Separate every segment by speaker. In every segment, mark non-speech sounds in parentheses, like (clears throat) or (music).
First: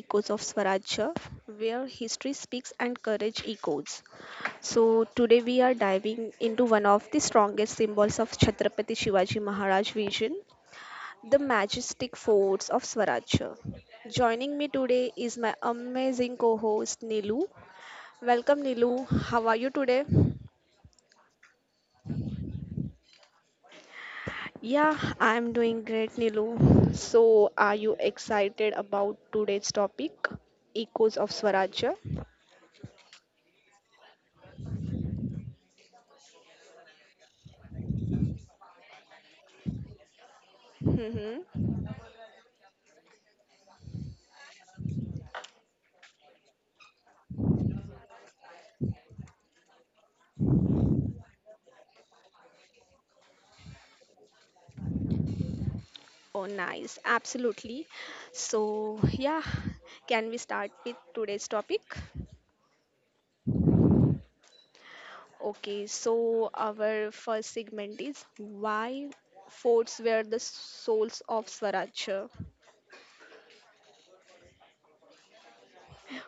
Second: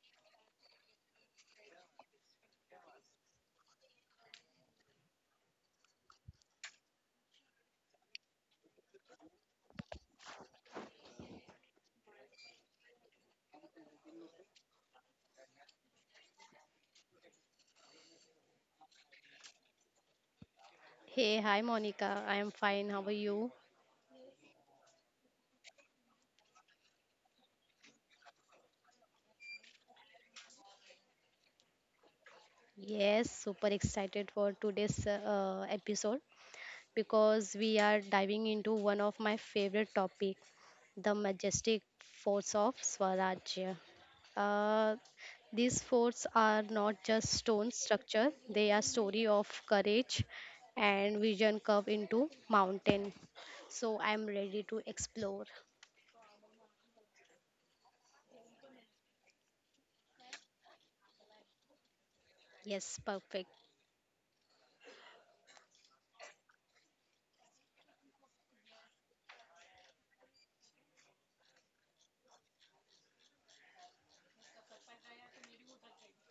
Speaker 1: Echoes of Swarajya, where history speaks and courage echoes. So today we are diving into one of the strongest symbols of Chhatrapati Shivaji Maharaj vision, the majestic forts of Swarajya. Joining me today is my amazing co-host Nilu. Welcome Nilu, how are you today?
Speaker 2: Hey, hi Monica. I am fine. How are you?
Speaker 1: Yeah, I'm doing great, Nilu. So, are you excited about today's topic, Echoes of Swaraj?
Speaker 2: Yes, super excited for today's episode because we are diving into one of my favorite topic, the
Speaker 1: hmm
Speaker 2: majestic forts of Swarajya. Uh, these forts are not just stone structure; they are story of courage and vision curved into mountain. So I am ready to explore.
Speaker 1: Oh, nice. Absolutely. So, yeah, can we start with today's topic?
Speaker 2: Yes, perfect.
Speaker 1: Okay, so our first segment is why forts were the souls of Swarajya.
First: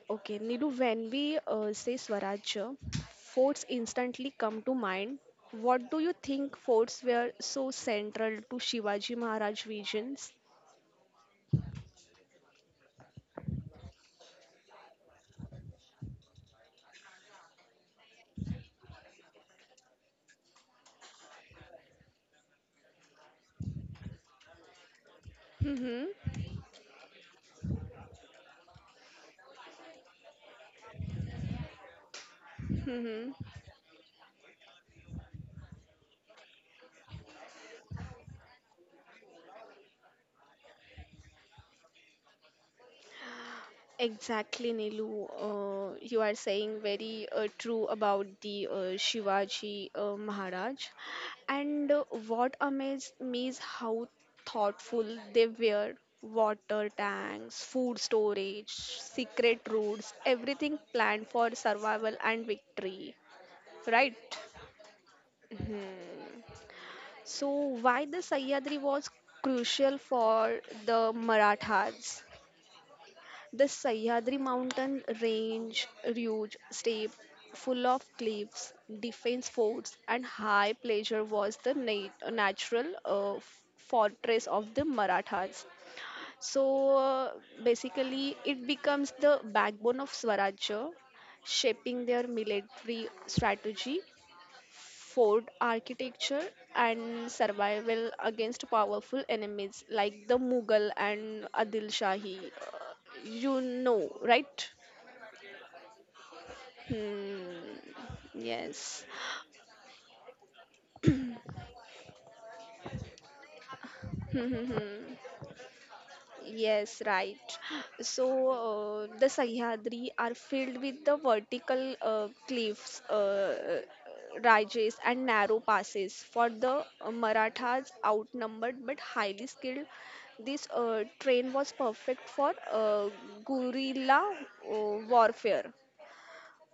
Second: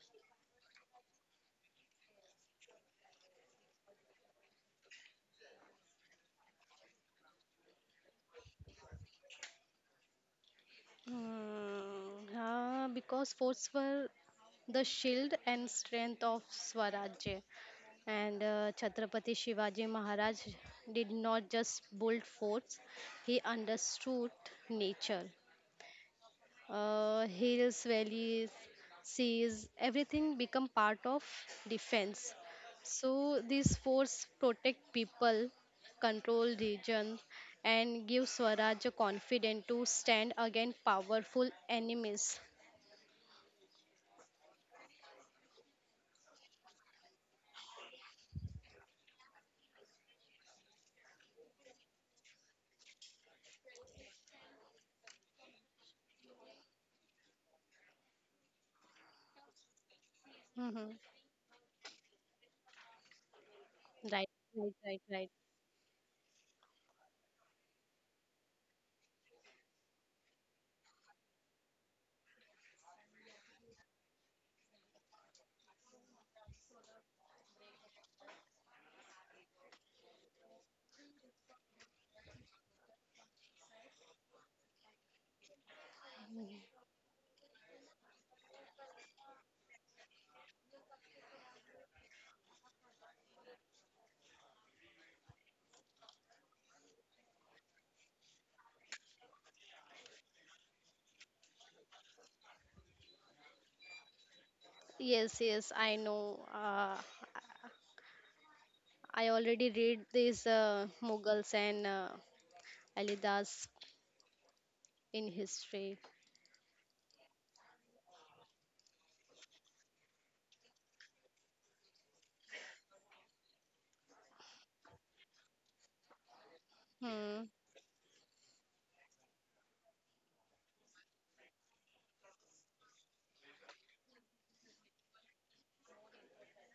Speaker 1: Okay, Nidu, when we say Swarajya, forts instantly come to mind. What do you think forts were so central to Shivaji Maharaj's visions?
Speaker 2: Because forts were the shield and strength of Swarajya. And Chhatrapati Shivaji Maharaj did not just build forts, he understood nature
Speaker 1: Mm-hmm.
Speaker 2: hills, valleys, seas, everything become part of defense.
Speaker 1: Mm-hmm.
Speaker 2: So these force protect people, control region, and give Swaraj a confidence to stand against powerful enemies.
Speaker 1: Exactly, Nilu. You are saying very true about the Shivaji Maharaj. And what amazed me is how thoughtful they were. Water tanks, food storage, secret routes, everything
Speaker 2: Mhm.
Speaker 1: planned for survival and victory. Right?
Speaker 2: Right, right, right, right.
Speaker 1: Mhm. So, why the Sahyadri was crucial for the Marathas? The Sahyadri mountain range, huge, steep, full of cliffs, defense forts, and high pleasure was the natural fortress of the Marathas. So basically, it becomes the backbone of Swarajya, shaping their military strategy, fort architecture, and survival against powerful enemies like the Mughal and Adil Shahi. You know, right?
Speaker 2: Yes, yes, I know.
Speaker 1: Hmm. Yes.
Speaker 2: I already read these Mughals
Speaker 1: (clears throat)
Speaker 2: and Alidas
Speaker 1: Hmm, hmm, hmm.
Speaker 2: in history.
Speaker 1: Yes, right. So the Sahyadri are filled with the vertical cliffs, ridges, and narrow passes. For the
Speaker 2: Hmm.
Speaker 1: Marathas, outnumbered but highly skilled, this train was perfect for guerrilla warfare.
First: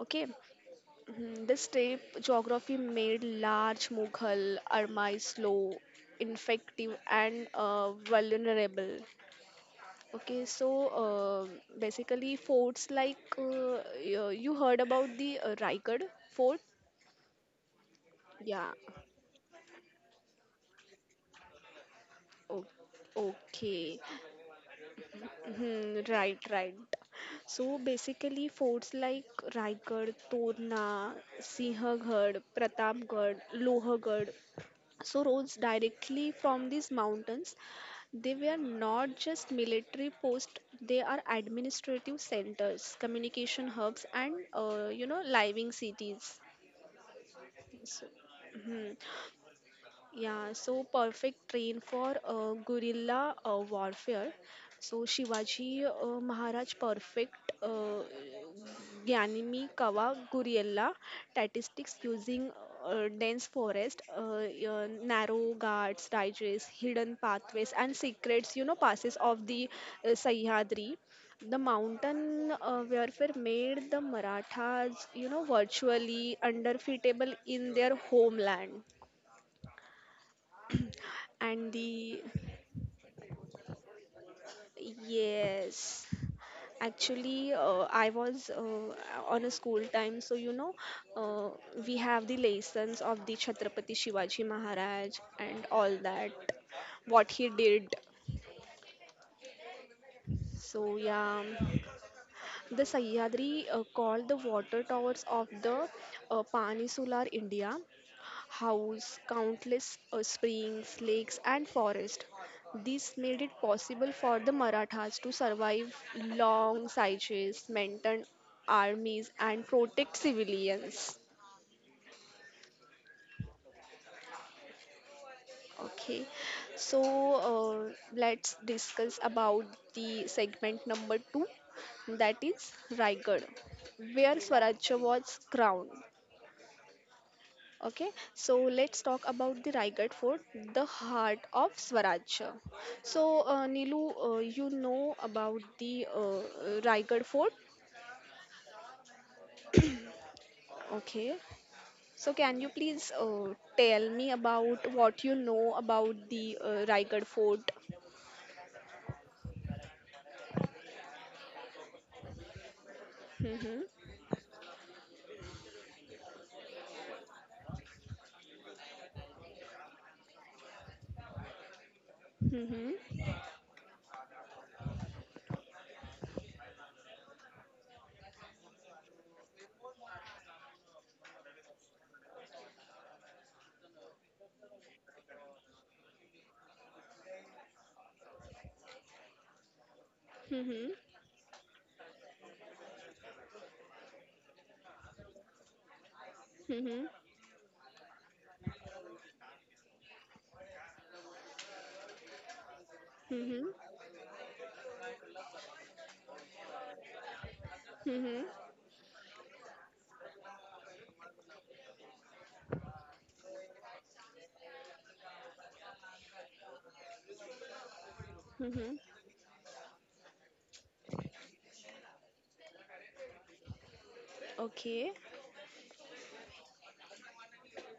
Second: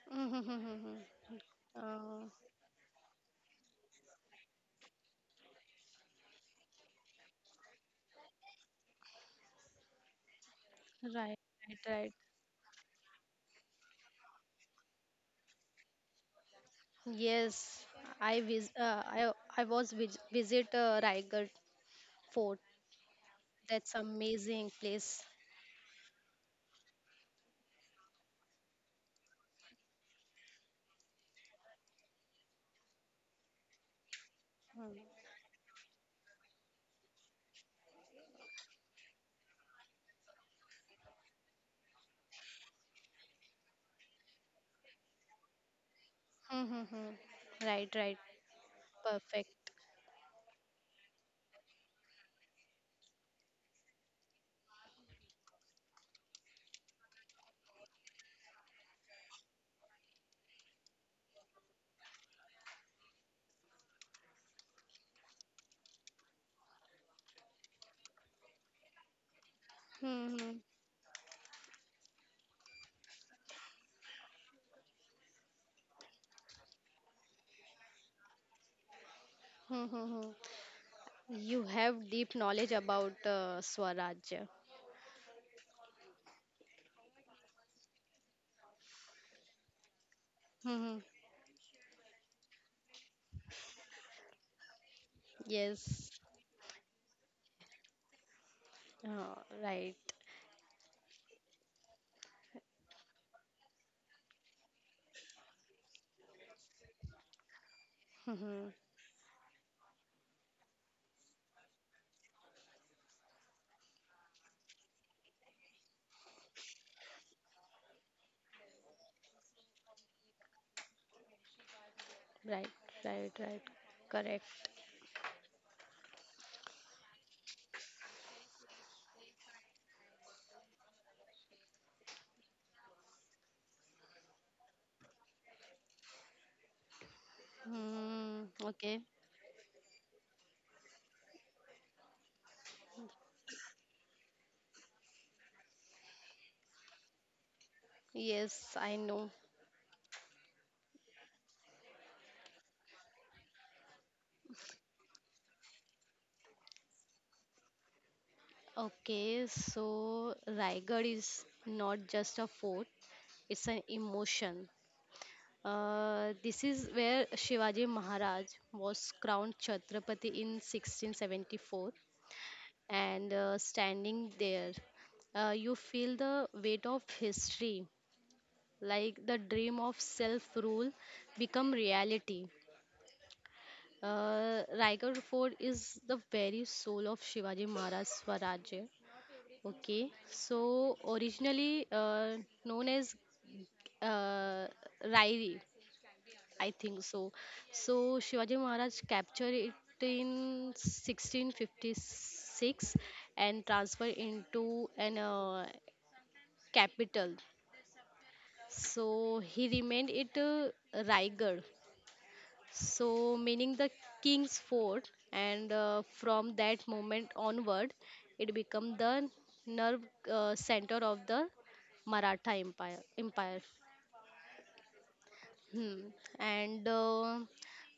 Speaker 1: Okay.
Speaker 2: (laughs)
Speaker 1: Mhm. The steppe
Speaker 2: uh,
Speaker 1: geography made large Mughal armies slow, ineffective, and vulnerable. Okay, so
Speaker 2: Right,
Speaker 1: uh,
Speaker 2: right, right.
Speaker 1: basically forts like you heard about the Raigad fort?
Speaker 2: Yes, I vis
Speaker 1: Yeah.
Speaker 2: uh, I I was vis visit Raigad Fort.
Speaker 1: O-
Speaker 2: That's
Speaker 1: okay.
Speaker 2: amazing place.
Speaker 1: Hmm, right, right. So basically forts like Raigad, Torna, Sinhagad, Pratapgarh, Lohagad, so roads directly from these mountains, they were not just military posts, they are administrative centers, communication hubs, and you know, living cities.
Speaker 2: Hmm, hmm, hmm. Right, right.
Speaker 1: Mhm.
Speaker 2: Perfect.
Speaker 1: Yeah, so perfect train for guerrilla warfare. So Shivaji Maharaj perfect Gyanimi Kawa Guriella statistics using dense forest, narrow guards, digest, hidden pathways, and secrets, you know, passes of the
Speaker 2: Hmm, hmm,
Speaker 1: Sahyadri. The mountain warfare made the Marathas, you know, virtually undefeatable in their homeland.
Speaker 2: hmm, hmm, hmm. You
Speaker 1: And
Speaker 2: have
Speaker 1: the
Speaker 2: deep knowledge about Swarajya.
Speaker 1: yes, actually, I was on a school time, so you know,
Speaker 2: Hmm, hmm.
Speaker 1: uh, we have the lessons of the Chhatrapati Shivaji Maharaj and all
Speaker 2: Yes.
Speaker 1: that, what he did.
Speaker 2: Uh, right.
Speaker 1: So, yeah, the Sahyadri called the water towers of the Pani Solar India
Speaker 2: Hmm, hmm.
Speaker 1: house, countless springs, lakes, and forests. This made it possible for the Marathas to survive long sieges, maintain armies, and protect civilians.
Speaker 2: Right, right, right. Correct.
Speaker 1: Okay, so let's discuss about the segment number two, that is Raigad, where Swarajya was crowned. Okay,
Speaker 2: Hmm.
Speaker 1: so let's
Speaker 2: Okay.
Speaker 1: talk about the Raigad Fort, the heart of Swaraj. So, Nilu, you know about the Raigad Fort?
Speaker 2: Yes, I know.
Speaker 1: Okay, so can you please tell me about what you know about the Raigad Fort?
Speaker 2: Okay, so Raigad is not just a fort, it's
Speaker 1: Mm-hmm.
Speaker 2: an emotion. This is where Shivaji Maharaj was crowned Chhatrapati in 1674,
Speaker 1: Mm-hmm.
Speaker 2: and standing there, you feel the weight of history, like the dream of self rule become reality. Raigad Fort is the very soul of Shivaji Maharaj's Swaraj. Okay, so
Speaker 1: Mm-hmm.
Speaker 2: originally known as uh, Rairi, I think so. So Shivaji Maharaj captured it in 1656
Speaker 1: Mm-hmm.
Speaker 2: and
Speaker 1: Mm-hmm.
Speaker 2: transferred into an capital.
Speaker 1: Mm-hmm.
Speaker 2: So he remained it Raigad. So, meaning the king's fort, and from that moment onward, it
Speaker 1: Mm-hmm.
Speaker 2: became the nerve center of the Maratha Empire.
Speaker 1: Okay.
Speaker 2: Hmm. And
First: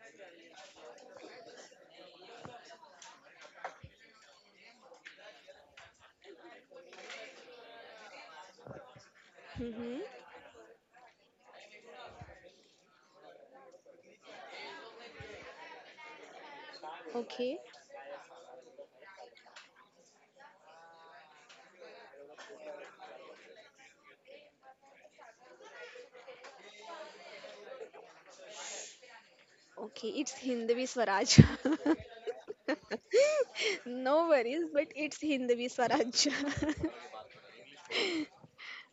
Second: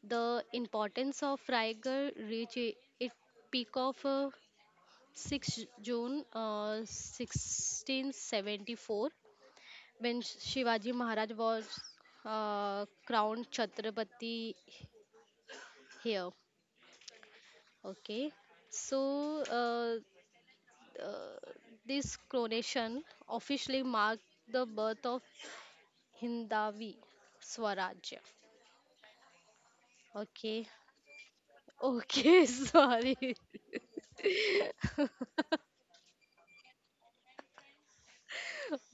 Speaker 2: The importance of Raigad reached its peak of 6 June 1674
Speaker 1: Mm-hmm.
Speaker 2: when Shivaji Maharaj was crowned Chhatrapati here.
Speaker 1: Okay.
Speaker 2: Okay, so uh, this coronation officially marked the birth of Hindavi Swarajya.
Speaker 1: Okay. It's
Speaker 2: Okay,
Speaker 1: Hindavi Swaraj.
Speaker 2: okay, (laughs)
Speaker 1: (laughs)
Speaker 2: sorry.
Speaker 1: (laughs) No worries, but it's Hindvi Swaraj. (laughs)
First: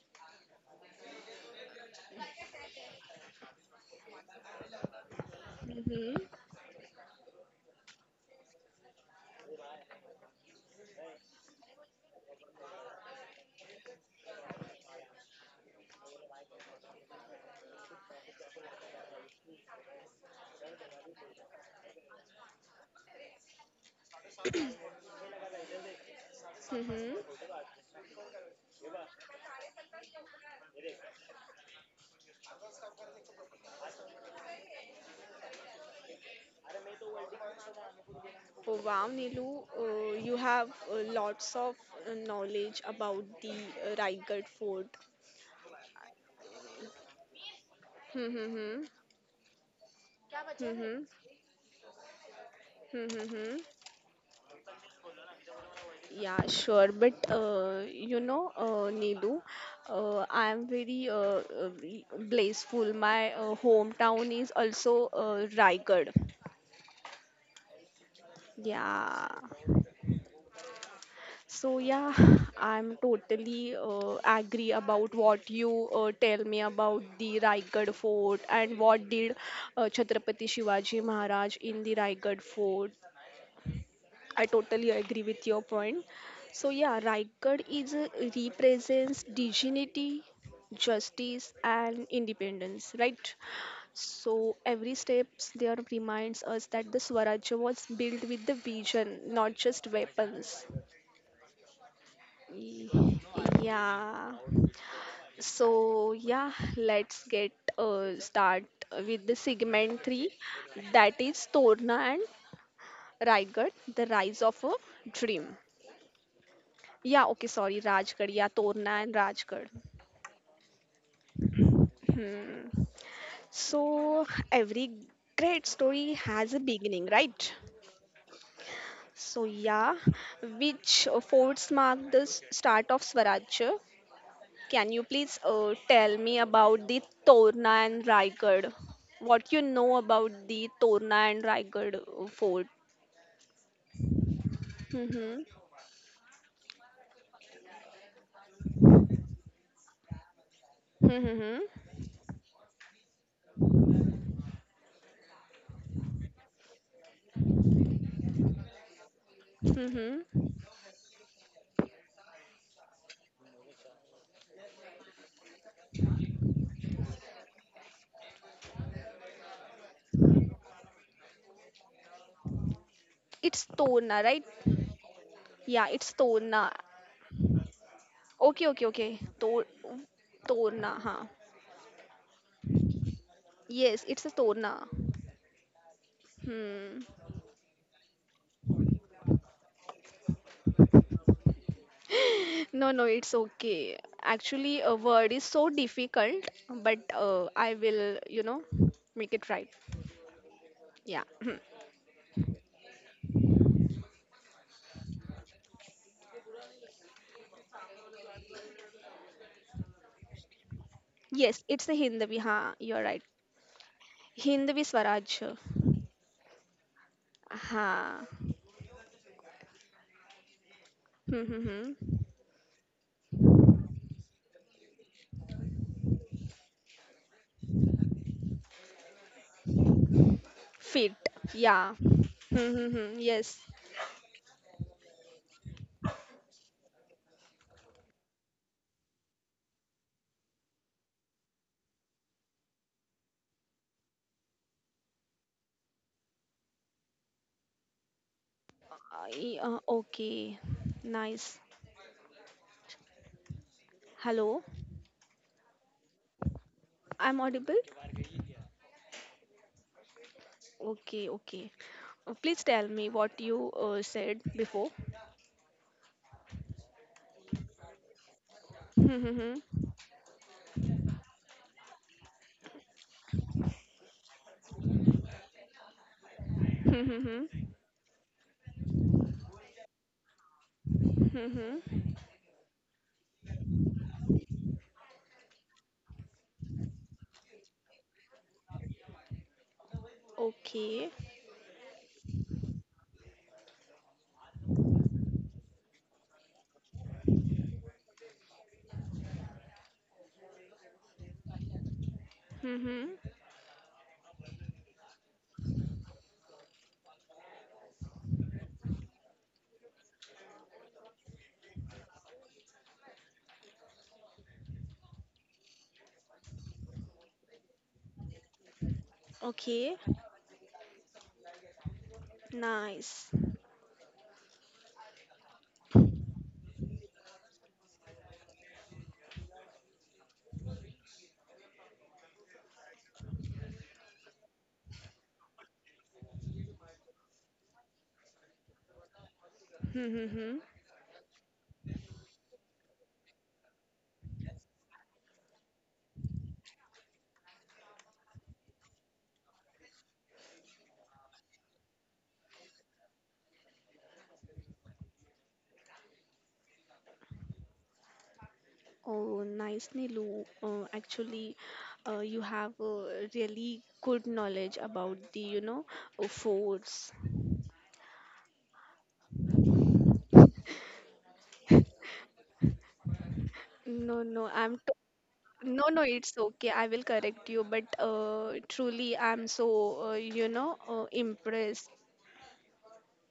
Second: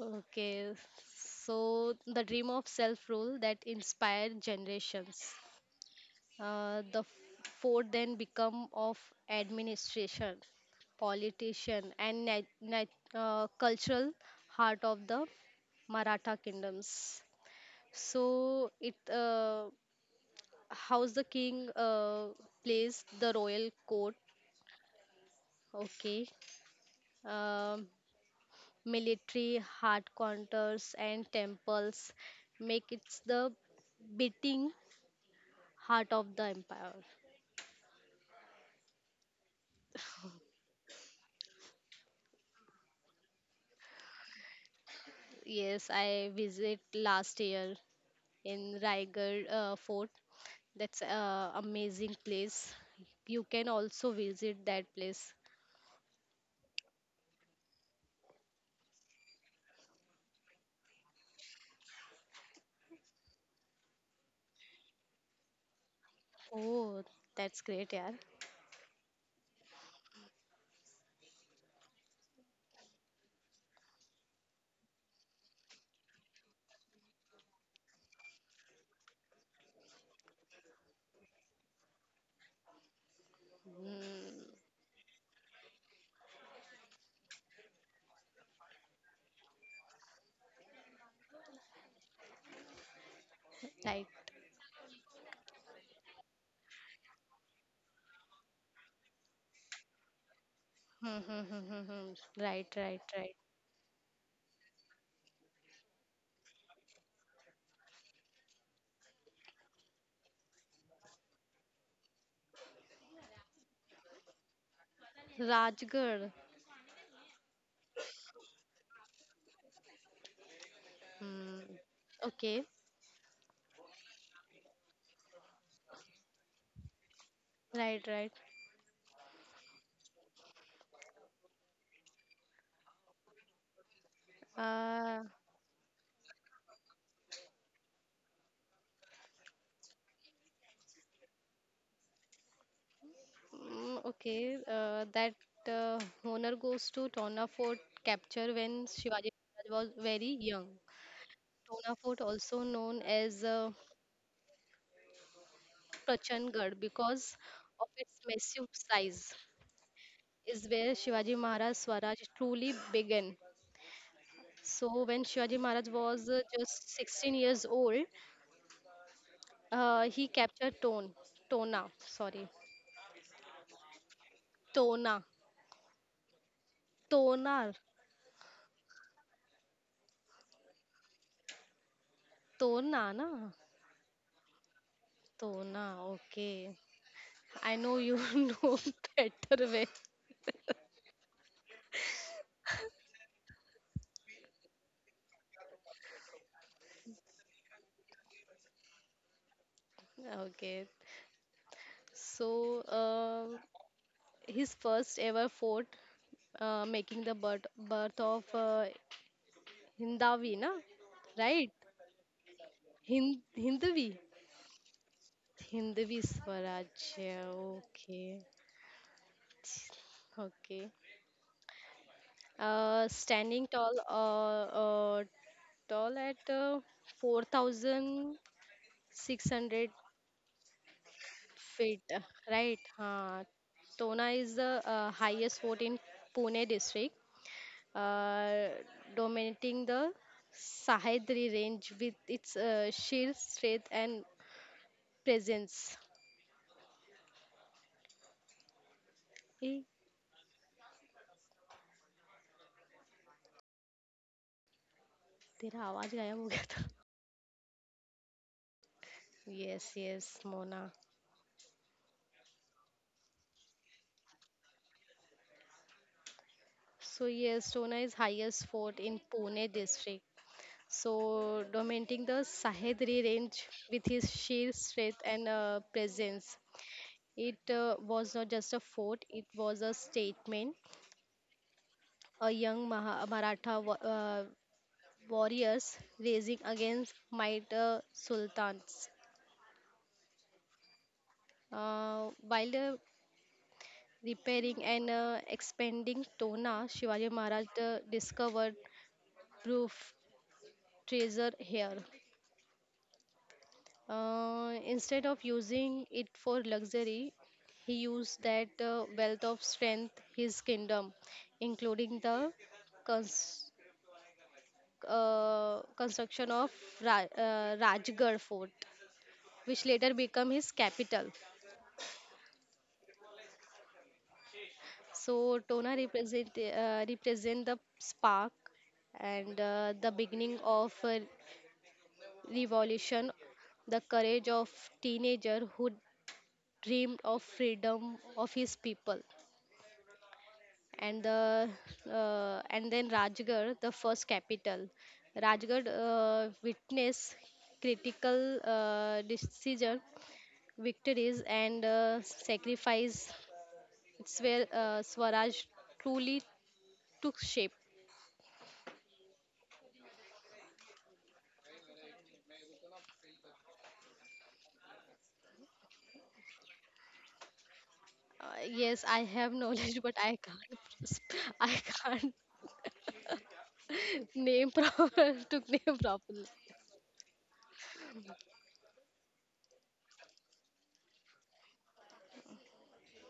Speaker 2: Okay, so the dream of self rule that inspired generations.
Speaker 1: Mm-hmm.
Speaker 2: The four then become of administration, politician, and cultural heart of the Maratha kingdoms. So it how's the king plays the royal court? Okay,
Speaker 1: Mm-hmm.
Speaker 2: Um military hard counters and temples make it the beating heart of the empire.
Speaker 1: Oh, wow, Nilu, you have lots of knowledge about the Raigad fort.
Speaker 2: Yes, I visit last year in
Speaker 1: Mm-hmm.
Speaker 2: Raigad Fort. That's
Speaker 1: Mm-hmm.
Speaker 2: a amazing place. You
Speaker 1: Mm-hmm.
Speaker 2: can also visit that place.
Speaker 1: Yeah, sure. But you know, Nilu, I am very blissful. My hometown is also Raigad.
Speaker 2: Oh, that's great, yeah.
Speaker 1: Yeah. So yeah, (sighs) I'm totally agree about what you tell me about the Raigad fort and what did Chhatrapati Shivaji Maharaj in the Raigad fort. I totally agree with your point. So yeah, Raigad is a, represents dignity, justice and independence, right?
Speaker 2: Right.
Speaker 1: So every steps there reminds us that the Swarajya was built with the vision, not just weapons.
Speaker 2: Hmm, hmm, hmm, hmm, hmm. Right, right,
Speaker 1: Y-
Speaker 2: right.
Speaker 1: Yeah. So yeah, let's get start with the segment three, that is Torna and Raigad, the rise of a dream.
Speaker 2: Rajgarh.
Speaker 1: Yeah, okay, sorry, Rajgarh. Yeah, Torna and Rajgarh.
Speaker 2: Hmm. Okay.
Speaker 1: Hmm. So every great story has a beginning, right?
Speaker 2: Right, right.
Speaker 1: So yeah, which forts mark the start of Swaraj. Can you
Speaker 2: Uh,
Speaker 1: please tell me about the Torna and Raigad? What you know about the Torna and Raigad fort?
Speaker 2: okay. That
Speaker 1: Mm-hmm.
Speaker 2: uh, honor goes to Tona Fort capture when Shivaji Maharaj was very young.
Speaker 1: Mm-hmm.
Speaker 2: Tona Fort also known as Prachangarh because of its massive size
Speaker 1: Mm-hmm.
Speaker 2: is where Shivaji Maharaj Swaraj truly began. So when Shivaji Maharaj was just 16 years old, he captured Tona, sorry,
Speaker 1: It's Torna, right?
Speaker 2: Tona,
Speaker 1: Yeah, it's Torna.
Speaker 2: Tonar,
Speaker 1: Okay, okay, okay. Torna, huh?
Speaker 2: Tona, na,
Speaker 1: Yes, it's a Torna.
Speaker 2: Tona. Okay,
Speaker 1: Hmm. (laughs)
Speaker 2: I know you (laughs) know better way.
Speaker 1: No, no, it's okay. Actually, a word is so difficult, but I will, you know, make it right.
Speaker 2: Okay,
Speaker 1: Yeah. (clears throat)
Speaker 2: so his first ever fort, making the birth of Hindavi, na,
Speaker 1: Yes,
Speaker 2: right?
Speaker 1: it's a Hindavi. Huh? You're right.
Speaker 2: Hind Hindavi,
Speaker 1: Hinduism, Swaraj,
Speaker 2: Hindavi Swaraj. Yeah,
Speaker 1: ha,
Speaker 2: okay, okay.
Speaker 1: hmm, hmm, hmm.
Speaker 2: Standing uh, tall at 4,600
Speaker 1: Fit, yeah,
Speaker 2: feet,
Speaker 1: hmm,
Speaker 2: right?
Speaker 1: hmm, hmm, yes,
Speaker 2: Tona is the highest fort in Pune district, uh, dominating the Sahyadri range with its sheer strength and presence. A,
Speaker 1: ah, okay, nice. Hello,
Speaker 2: तेरा आवाज गायब हो गया था
Speaker 1: I'm audible.
Speaker 2: Yes, yes, Mona.
Speaker 1: Okay, okay. Please tell me what you said before.
Speaker 2: So yes, Tona is highest fort in
Speaker 1: Hmm, hmm,
Speaker 2: Pune district. So, dominating the Sahedri range with his sheer strength and presence.
Speaker 1: hmm, hmm, hmm,
Speaker 2: It
Speaker 1: hmm.
Speaker 2: uh, was not just a fort, it was a statement.
Speaker 1: Hmm, hmm.
Speaker 2: A young Maratha warriors raising against might sultans.
Speaker 1: Okay.
Speaker 2: While repairing and expanding Tona, Shivaji Maharaj discovered proof treasure here.
Speaker 1: Hmm, hmm.
Speaker 2: Instead of using it for luxury, he used that wealth of strength, his kingdom, including the cons- construction of Rajgarh Fort, which
Speaker 1: Okay.
Speaker 2: later became his capital.
Speaker 1: Nice.
Speaker 2: So Tona represent the spark and the beginning of a revolution, the courage of teenager who dreamed of freedom of his people.
Speaker 1: Hmm, hmm, hmm.
Speaker 2: And the and then Rajgarh, the first capital. Rajgarh witnessed critical decision, victories, and sacrifice. It's where Swaraj truly took shape.
Speaker 1: Oh, nice, Nilu. Actually, you have really good knowledge about the, you know, forts.
Speaker 2: Yes, I have knowledge, (laughs) but I can't sp- (laughs) I can't
Speaker 1: No,
Speaker 2: (laughs)
Speaker 1: no,
Speaker 2: name
Speaker 1: I'm t
Speaker 2: proper (laughs) to
Speaker 1: no,
Speaker 2: name
Speaker 1: no, it's
Speaker 2: properly.
Speaker 1: okay. I will correct you, but truly, I'm so, you know, impressed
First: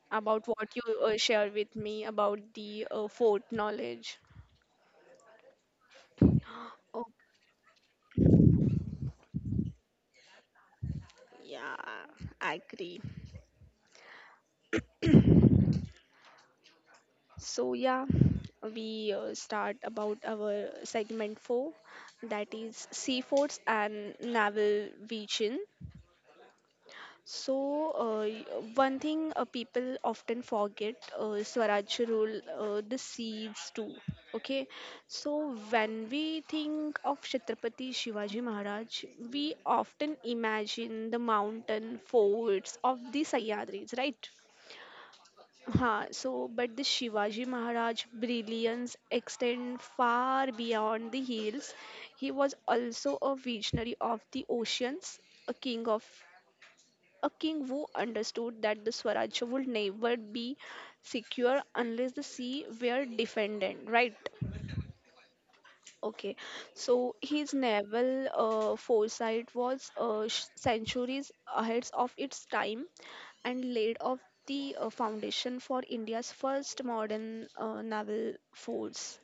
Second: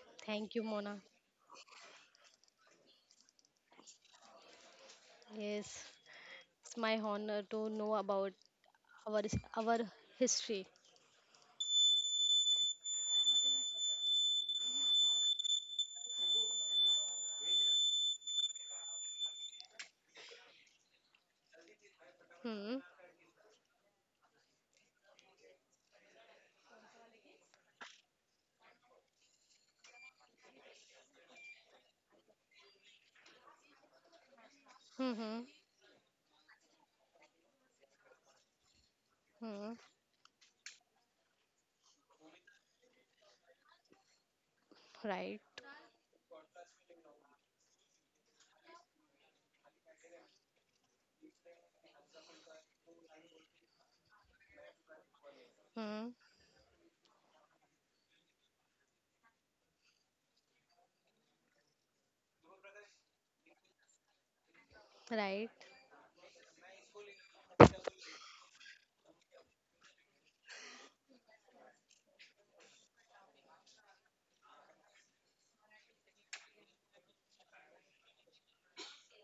Speaker 1: about
Speaker 2: Thank you,
Speaker 1: what you
Speaker 2: Mona.
Speaker 1: share with me about the fort knowledge.
Speaker 2: Yes,
Speaker 1: (gasps)
Speaker 2: it's my
Speaker 1: Oh,
Speaker 2: honor to know about our our history.
Speaker 1: yeah, I agree. So yeah, we start about our segment 4 that
Speaker 2: Hmm.
Speaker 1: is seafoods and naval vision. So one thing people often forget Swaraj rule the seas too. Okay,
Speaker 2: Mm-hmm.
Speaker 1: so when we think of Chhatrapati Shivaji Maharaj, we
Speaker 2: Hmm.
Speaker 1: often imagine the mountain forts of the Sahyadris, right?
Speaker 2: Right.
Speaker 1: Huh, so, but the Shivaji Maharaj brilliance extend far beyond the hills. He was also a visionary of the oceans, a king of
Speaker 2: Hmm.
Speaker 1: a king who understood that the Swaraj would never be secure unless the sea were defended. Right?
Speaker 2: Right.
Speaker 1: Okay. So his naval foresight was centuries ahead of its time and laid off the foundation for India's first modern naval force.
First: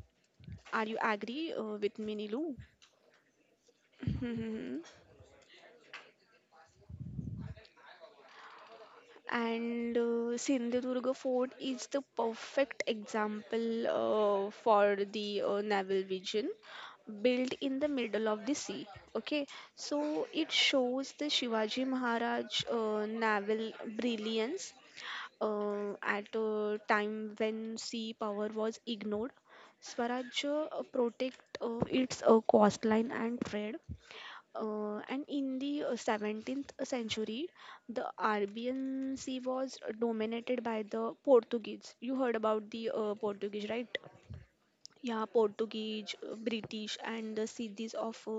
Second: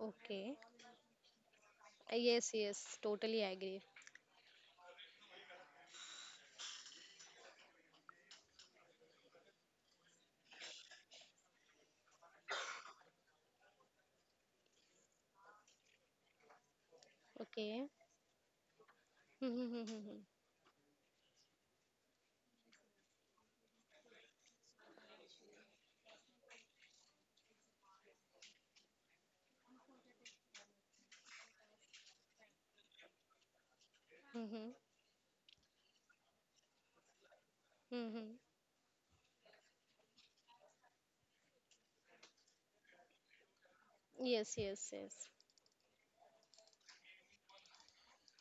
Speaker 2: Okay.
Speaker 1: Are you agree with me,
Speaker 2: Yes,
Speaker 1: Nilu? (laughs)
Speaker 2: yes, totally agree.
Speaker 1: Mhm. And Sindhudurga Fort is the perfect example for the naval vision, built in
Speaker 2: Okay.
Speaker 1: the middle of the sea. Okay,
Speaker 2: Mm-hmm.
Speaker 1: so it shows the Shivaji Maharaj naval brilliance at a time when sea power was ignored. Swaraj protect its coastline and trade.
Speaker 2: Mm-hmm.
Speaker 1: And in the 17th century, the
Speaker 2: Mm-hmm.
Speaker 1: Arabian Sea was dominated by the Portuguese. You heard about the Portuguese, right?
Speaker 2: Yes, yes,
Speaker 1: Yeah,
Speaker 2: yes.
Speaker 1: Portuguese, British, and the cities of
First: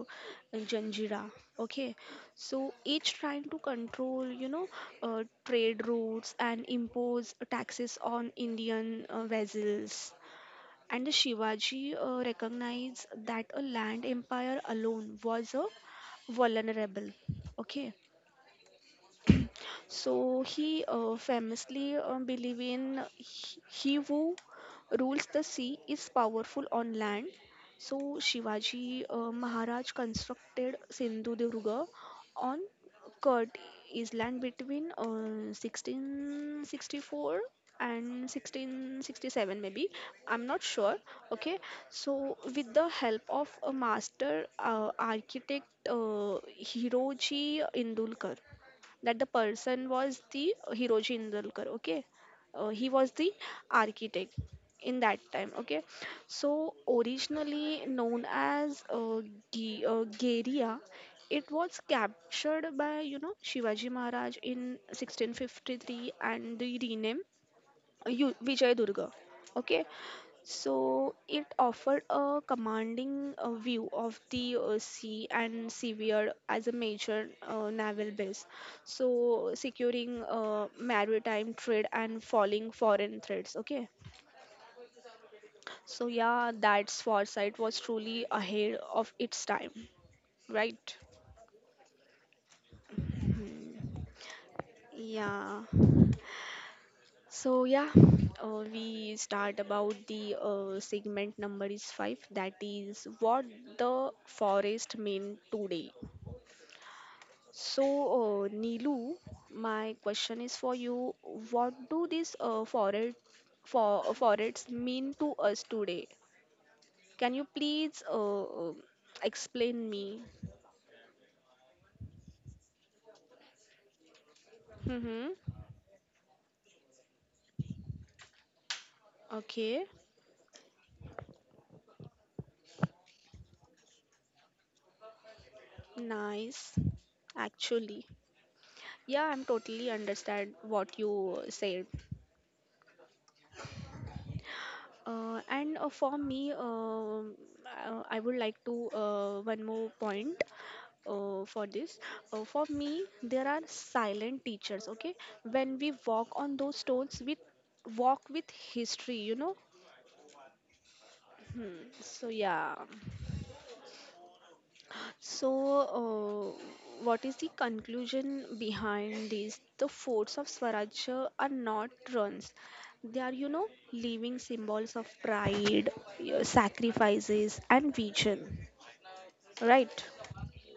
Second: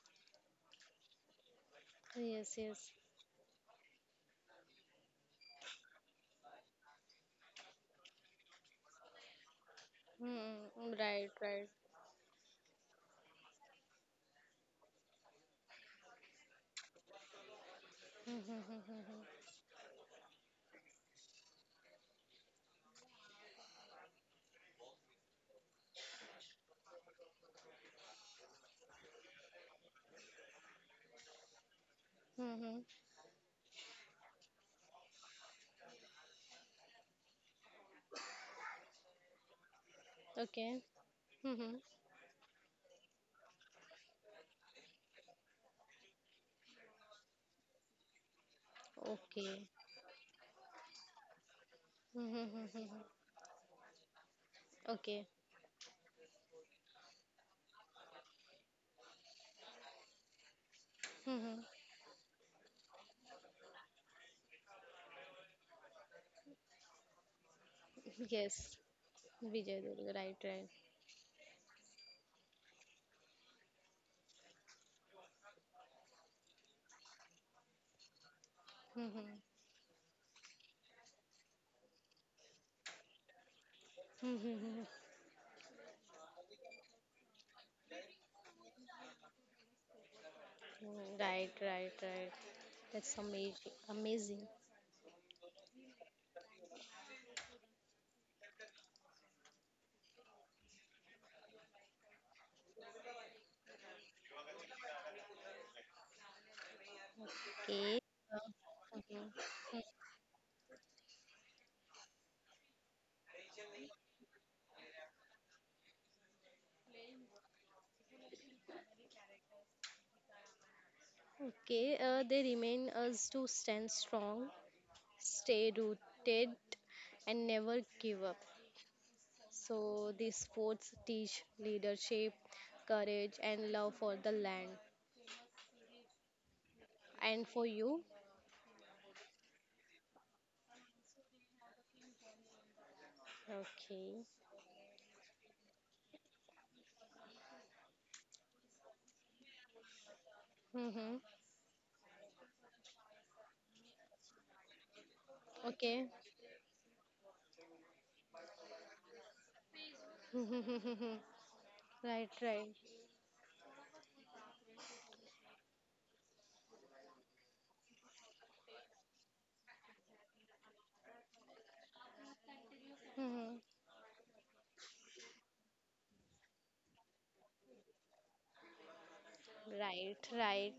Speaker 1: Janjira. Okay,
Speaker 2: Yes,
Speaker 1: so
Speaker 2: yes.
Speaker 1: each trying to control, you know, trade routes and impose taxes on Indian vessels.
Speaker 2: Mm-hmm.
Speaker 1: And the
Speaker 2: Right, right.
Speaker 1: Shivaji recognized that a land empire alone was a vulnerable. Okay,
Speaker 2: Mm-hmm.
Speaker 1: so he famously believed in he who rules the sea is powerful on land. So Shivaji Maharaj constructed Sindhudurga on
Speaker 2: Mm-hmm.
Speaker 1: Kurt Island between 1664 and 1667, maybe, I'm not
Speaker 2: Okay.
Speaker 1: sure. Okay,
Speaker 2: Mm-hmm.
Speaker 1: so with the help of a master architect, Hiroji Indulkar. That the
Speaker 2: Okay.
Speaker 1: person was the Hiroji Indulkar. Okay, he
Speaker 2: Mm-hmm.
Speaker 1: was the architect in that
Speaker 2: Okay.
Speaker 1: time. Okay, so originally known as Geria, it
Speaker 2: Mm-hmm.
Speaker 1: was captured by, you know, Shivaji Maharaj in 1653 and the rename
Speaker 2: Yes.
Speaker 1: Vijayadurga.
Speaker 2: Vijay
Speaker 1: Okay,
Speaker 2: Durga. Right, right.
Speaker 1: so it offered a commanding view of the sea and seaward as a major naval base, so
Speaker 2: Mm-hmm.
Speaker 1: securing maritime trade and falling foreign threats. Okay,
Speaker 2: Mm-hmm.
Speaker 1: so yeah, that's foresight was truly ahead of its time, right?
Speaker 2: Mm-hmm. Right, right, right. That's amazing.
Speaker 1: Mhm.
Speaker 2: Amazing.
Speaker 1: Yeah. So yeah, we start about the segment number is five. That is what the forest mean today.
Speaker 2: Okay.
Speaker 1: So Neelu,
Speaker 2: Mhm.
Speaker 1: my question is for you. What do these forests mean to us today? Can you please explain me?
Speaker 2: Okay, they remind us to stand strong,
Speaker 1: Mm-hmm.
Speaker 2: stay rooted, and never give up.
Speaker 1: Okay,
Speaker 2: So, these sports teach leadership, courage, and love for the land.
Speaker 1: nice.
Speaker 2: And for
Speaker 1: Actually,
Speaker 2: you?
Speaker 1: yeah, I'm totally understand what you said.
Speaker 2: Okay.
Speaker 1: And for me, I would like to one more point
Speaker 2: Mm-hmm.
Speaker 1: for this. For me, there are silent teachers. Okay, when we
Speaker 2: Okay.
Speaker 1: walk on those stones, we walk with history. You know.
Speaker 2: (laughs)
Speaker 1: Hmm. So
Speaker 2: right, right.
Speaker 1: yeah. So, what is the conclusion behind this? The forts of Swaraj are not runs. They are, you
Speaker 2: Mm-hmm.
Speaker 1: know, living symbols of pride, your sacrifices, and vision, right?
Speaker 2: Right, right.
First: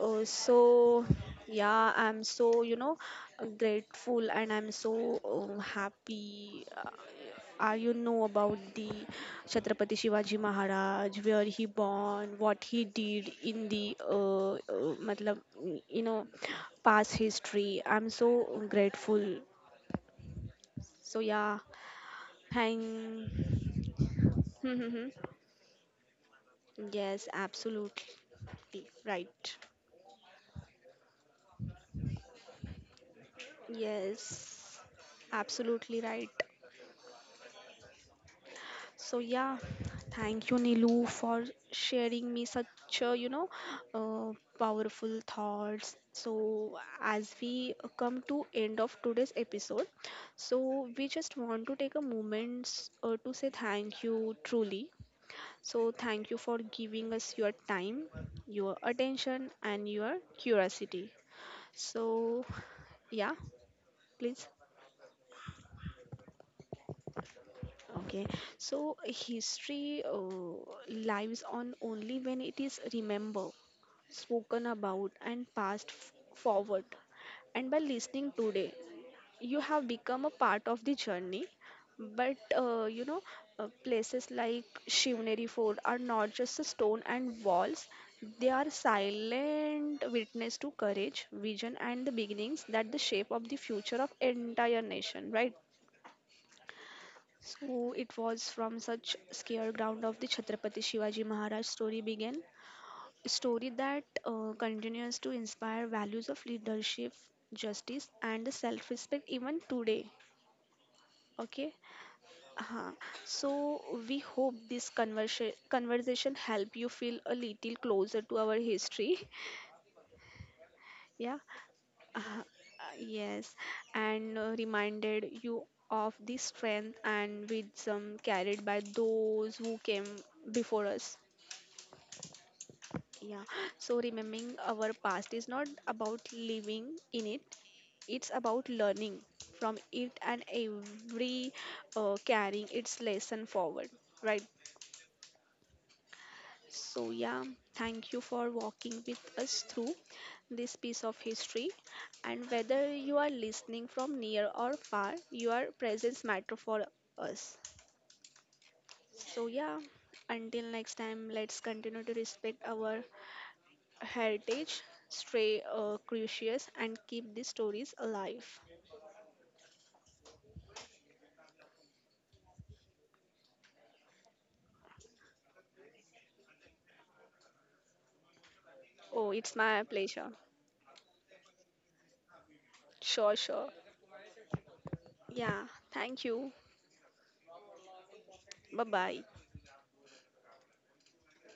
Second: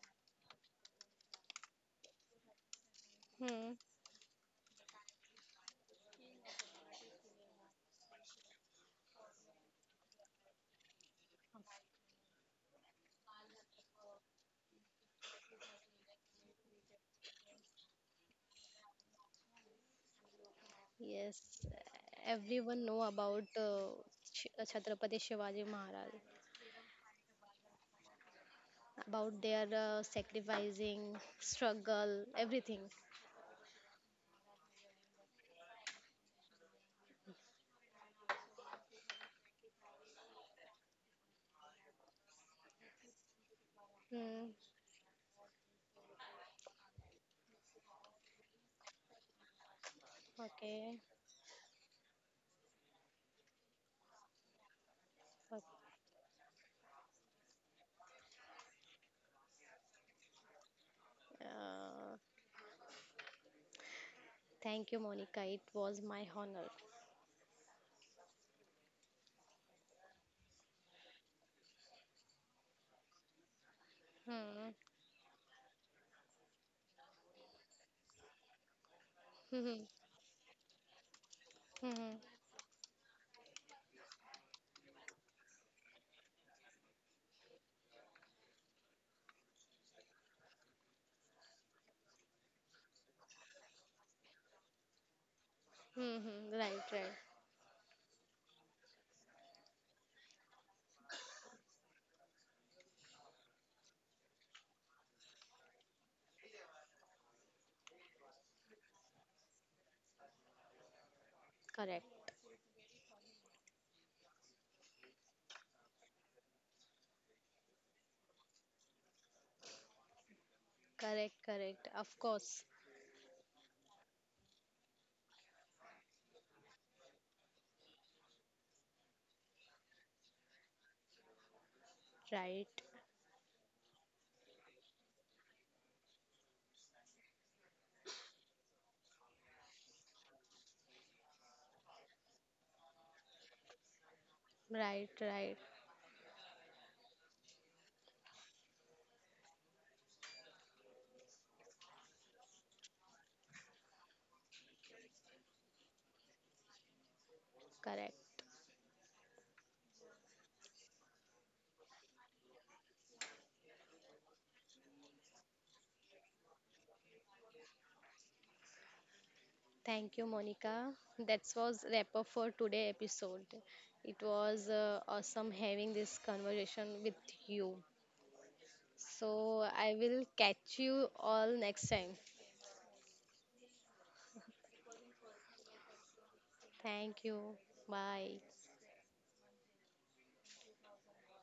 Speaker 1: So yeah, I'm so, you know,
Speaker 2: Hmm.
Speaker 1: grateful, and I'm so happy. You know about the Chhatrapati Shivaji Maharaj, where he born, what he did in the matlab, you know, past history. I'm so grateful. So yeah,
Speaker 2: Yes, everyone know about
Speaker 1: thank.
Speaker 2: Chhatrapati
Speaker 1: (laughs)
Speaker 2: Shivaji Maharaj.
Speaker 1: Yes, absolutely
Speaker 2: About
Speaker 1: right.
Speaker 2: their sacrificing, struggle, everything.
Speaker 1: Yes, absolutely right. So yeah, thank you Nilu for sharing me such a, you know, uh,
Speaker 2: Hmm.
Speaker 1: powerful thoughts. So as we come to end of today's episode, so
Speaker 2: Okay.
Speaker 1: we just want to take a moment to say thank you truly.
Speaker 2: Okay.
Speaker 1: So thank you for giving us your time, your attention and your curiosity.
Speaker 2: Uh,
Speaker 1: So yeah, please.
Speaker 2: Thank you, Monica. It was my honor.
Speaker 1: Okay, so history lives on only when it is remembered, spoken
Speaker 2: Hmm.
Speaker 1: about and passed forward. And by listening today, you
Speaker 2: (laughs) Hmm.
Speaker 1: have become a part of the journey.
Speaker 2: Hmm.
Speaker 1: But you know, places like Shivneri Fort are not just a stone and walls, they are silent witness to courage, vision, and the beginnings that the shape of the future of entire nation, right?
Speaker 2: Hmm. Right, right.
Speaker 1: So it was from such scared ground of the Chhatrapati Shivaji Maharaj story that continues to inspire values of leadership, justice, and self respect even today. Okay,
Speaker 2: Correct.
Speaker 1: uh huh, so we hope this conversation help you feel a little closer to our history. (laughs)
Speaker 2: Correct,
Speaker 1: Yeah.
Speaker 2: correct. Of
Speaker 1: Uh-huh.
Speaker 2: course.
Speaker 1: Uh yes, and reminded you of the strength and wisdom carried by those who came before us.
Speaker 2: Right,
Speaker 1: Yeah, so remembering our past is not about living in it. It's about learning from it, and every carrying its lesson forward, right?
Speaker 2: right, right.
Speaker 1: So, yeah, thank you for walking with us through this piece of history. And whether you are listening from near or far, your presence matter for us.
Speaker 2: Correct.
Speaker 1: So, yeah, until next time, let's continue to respect our heritage, stay curious, and keep these stories alive.
Speaker 2: Thank you, Monica. That was wrap up for today episode. It was awesome having this conversation with you.
Speaker 1: Oh, it's
Speaker 2: So
Speaker 1: my
Speaker 2: I will
Speaker 1: pleasure.
Speaker 2: catch you all next time.
Speaker 1: Sure, sure. Yeah, thank you.
Speaker 2: Thank you. Bye.
Speaker 1: Bye bye.